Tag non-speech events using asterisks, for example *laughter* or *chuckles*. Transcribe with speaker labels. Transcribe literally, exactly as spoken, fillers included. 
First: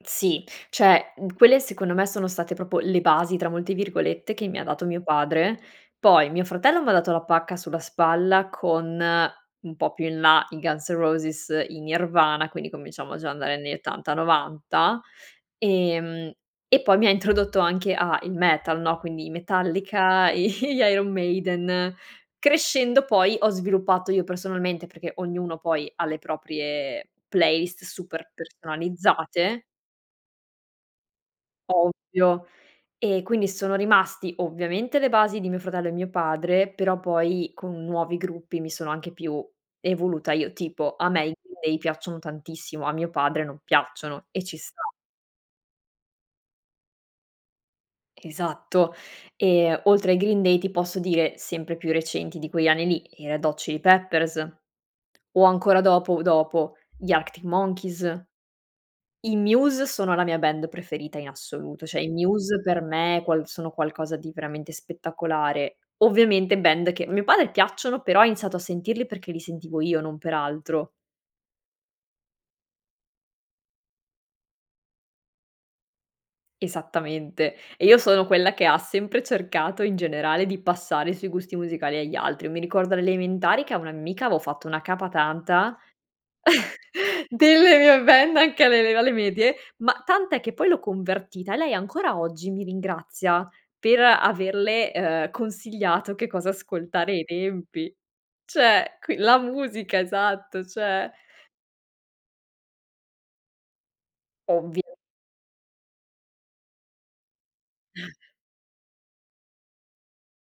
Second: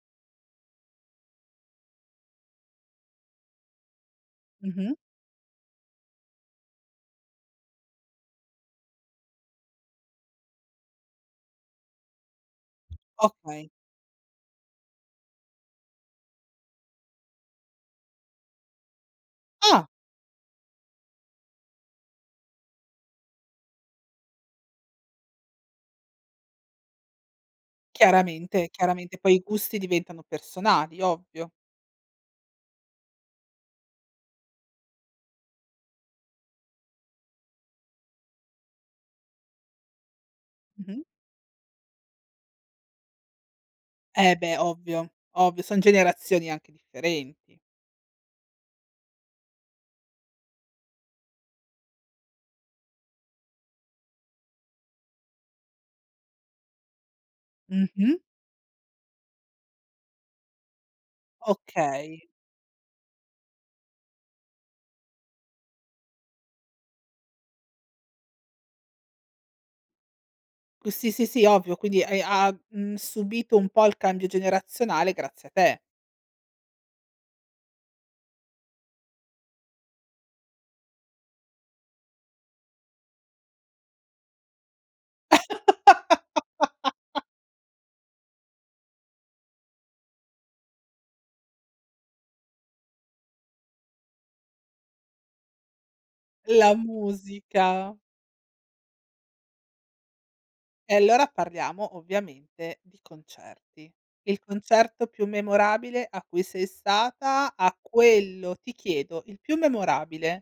Speaker 1: Sì, cioè quelle secondo me sono state proprio le "basi", tra molte virgolette, che mi ha dato
Speaker 2: Mh-mh.
Speaker 1: mio padre. Poi mio fratello m'ha dato la pacca sulla spalla, con un po' più in là i Guns N' Roses, i Nirvana, quindi cominciamo già a andare
Speaker 2: Okay.
Speaker 1: negli ottanta, novanta, ehm, e poi mi ha introdotto anche a il metal, no, quindi i
Speaker 2: Ah.
Speaker 1: Metallica, gli Iron Maiden. Crescendo poi ho sviluppato io personalmente, perché ognuno poi ha le proprie playlist super
Speaker 2: Chiaramente, chiaramente, poi i
Speaker 1: personalizzate.
Speaker 2: gusti diventano personali, ovvio.
Speaker 1: Ovvio. E quindi sono rimasti, ovviamente le basi di mio fratello e mio padre, però poi con nuovi gruppi mi sono anche più evoluta io tipo,
Speaker 2: Mh-mh.
Speaker 1: a me i Green Day piacciono tantissimo, a mio padre non piacciono
Speaker 2: Eh
Speaker 1: e ci
Speaker 2: beh
Speaker 1: sta.
Speaker 2: ovvio, ovvio, son generazioni anche differenti.
Speaker 1: Esatto. Ehm, oltre ai Green Day ti posso dire, sempre più recenti di quegli anni lì, i Red Hot Chili Peppers, o ancora dopo dopo gli Active
Speaker 2: Mh-mh.
Speaker 1: Monkeys. I Muse sono la mia band preferita in assoluto, cioè i
Speaker 2: Okay.
Speaker 1: Muse per me quals sono qualcosa di veramente spettacolare. Ovviamente band che a mio padre piacciono, però ha iniziato a sentirli perché li sentivo io, non per altro.
Speaker 2: C sì, sì, sì, ovvio. Quindi hai ha mhmm, subito un po' il cambio generazionale grazie a te.
Speaker 1: Esattamente. E io sono quella che ha sempre cercato in generale di passare i suoi gusti musicali agli altri. Mi ricordo alle elementari che a una mia ammica avevo fatto una capa tanta,
Speaker 2: *laughs*
Speaker 1: *laughs* delle mie band anche alle ele alle medie, ma tant'è che poi l'ho convertita e lei ancora oggi mi ringrazia per averle, uhm, consigliato che cosa
Speaker 2: La
Speaker 1: ascoltare ai tempi.
Speaker 2: musica.
Speaker 1: Cioè qui la musica, esatto,
Speaker 2: E
Speaker 1: cioè
Speaker 2: allora parliamo ovviamente di concerti. Il
Speaker 1: Ovvio.
Speaker 2: concerto più memorabile a cui sei stata, a
Speaker 1: *chuckles*
Speaker 2: quello ti chiedo, il più memorabile?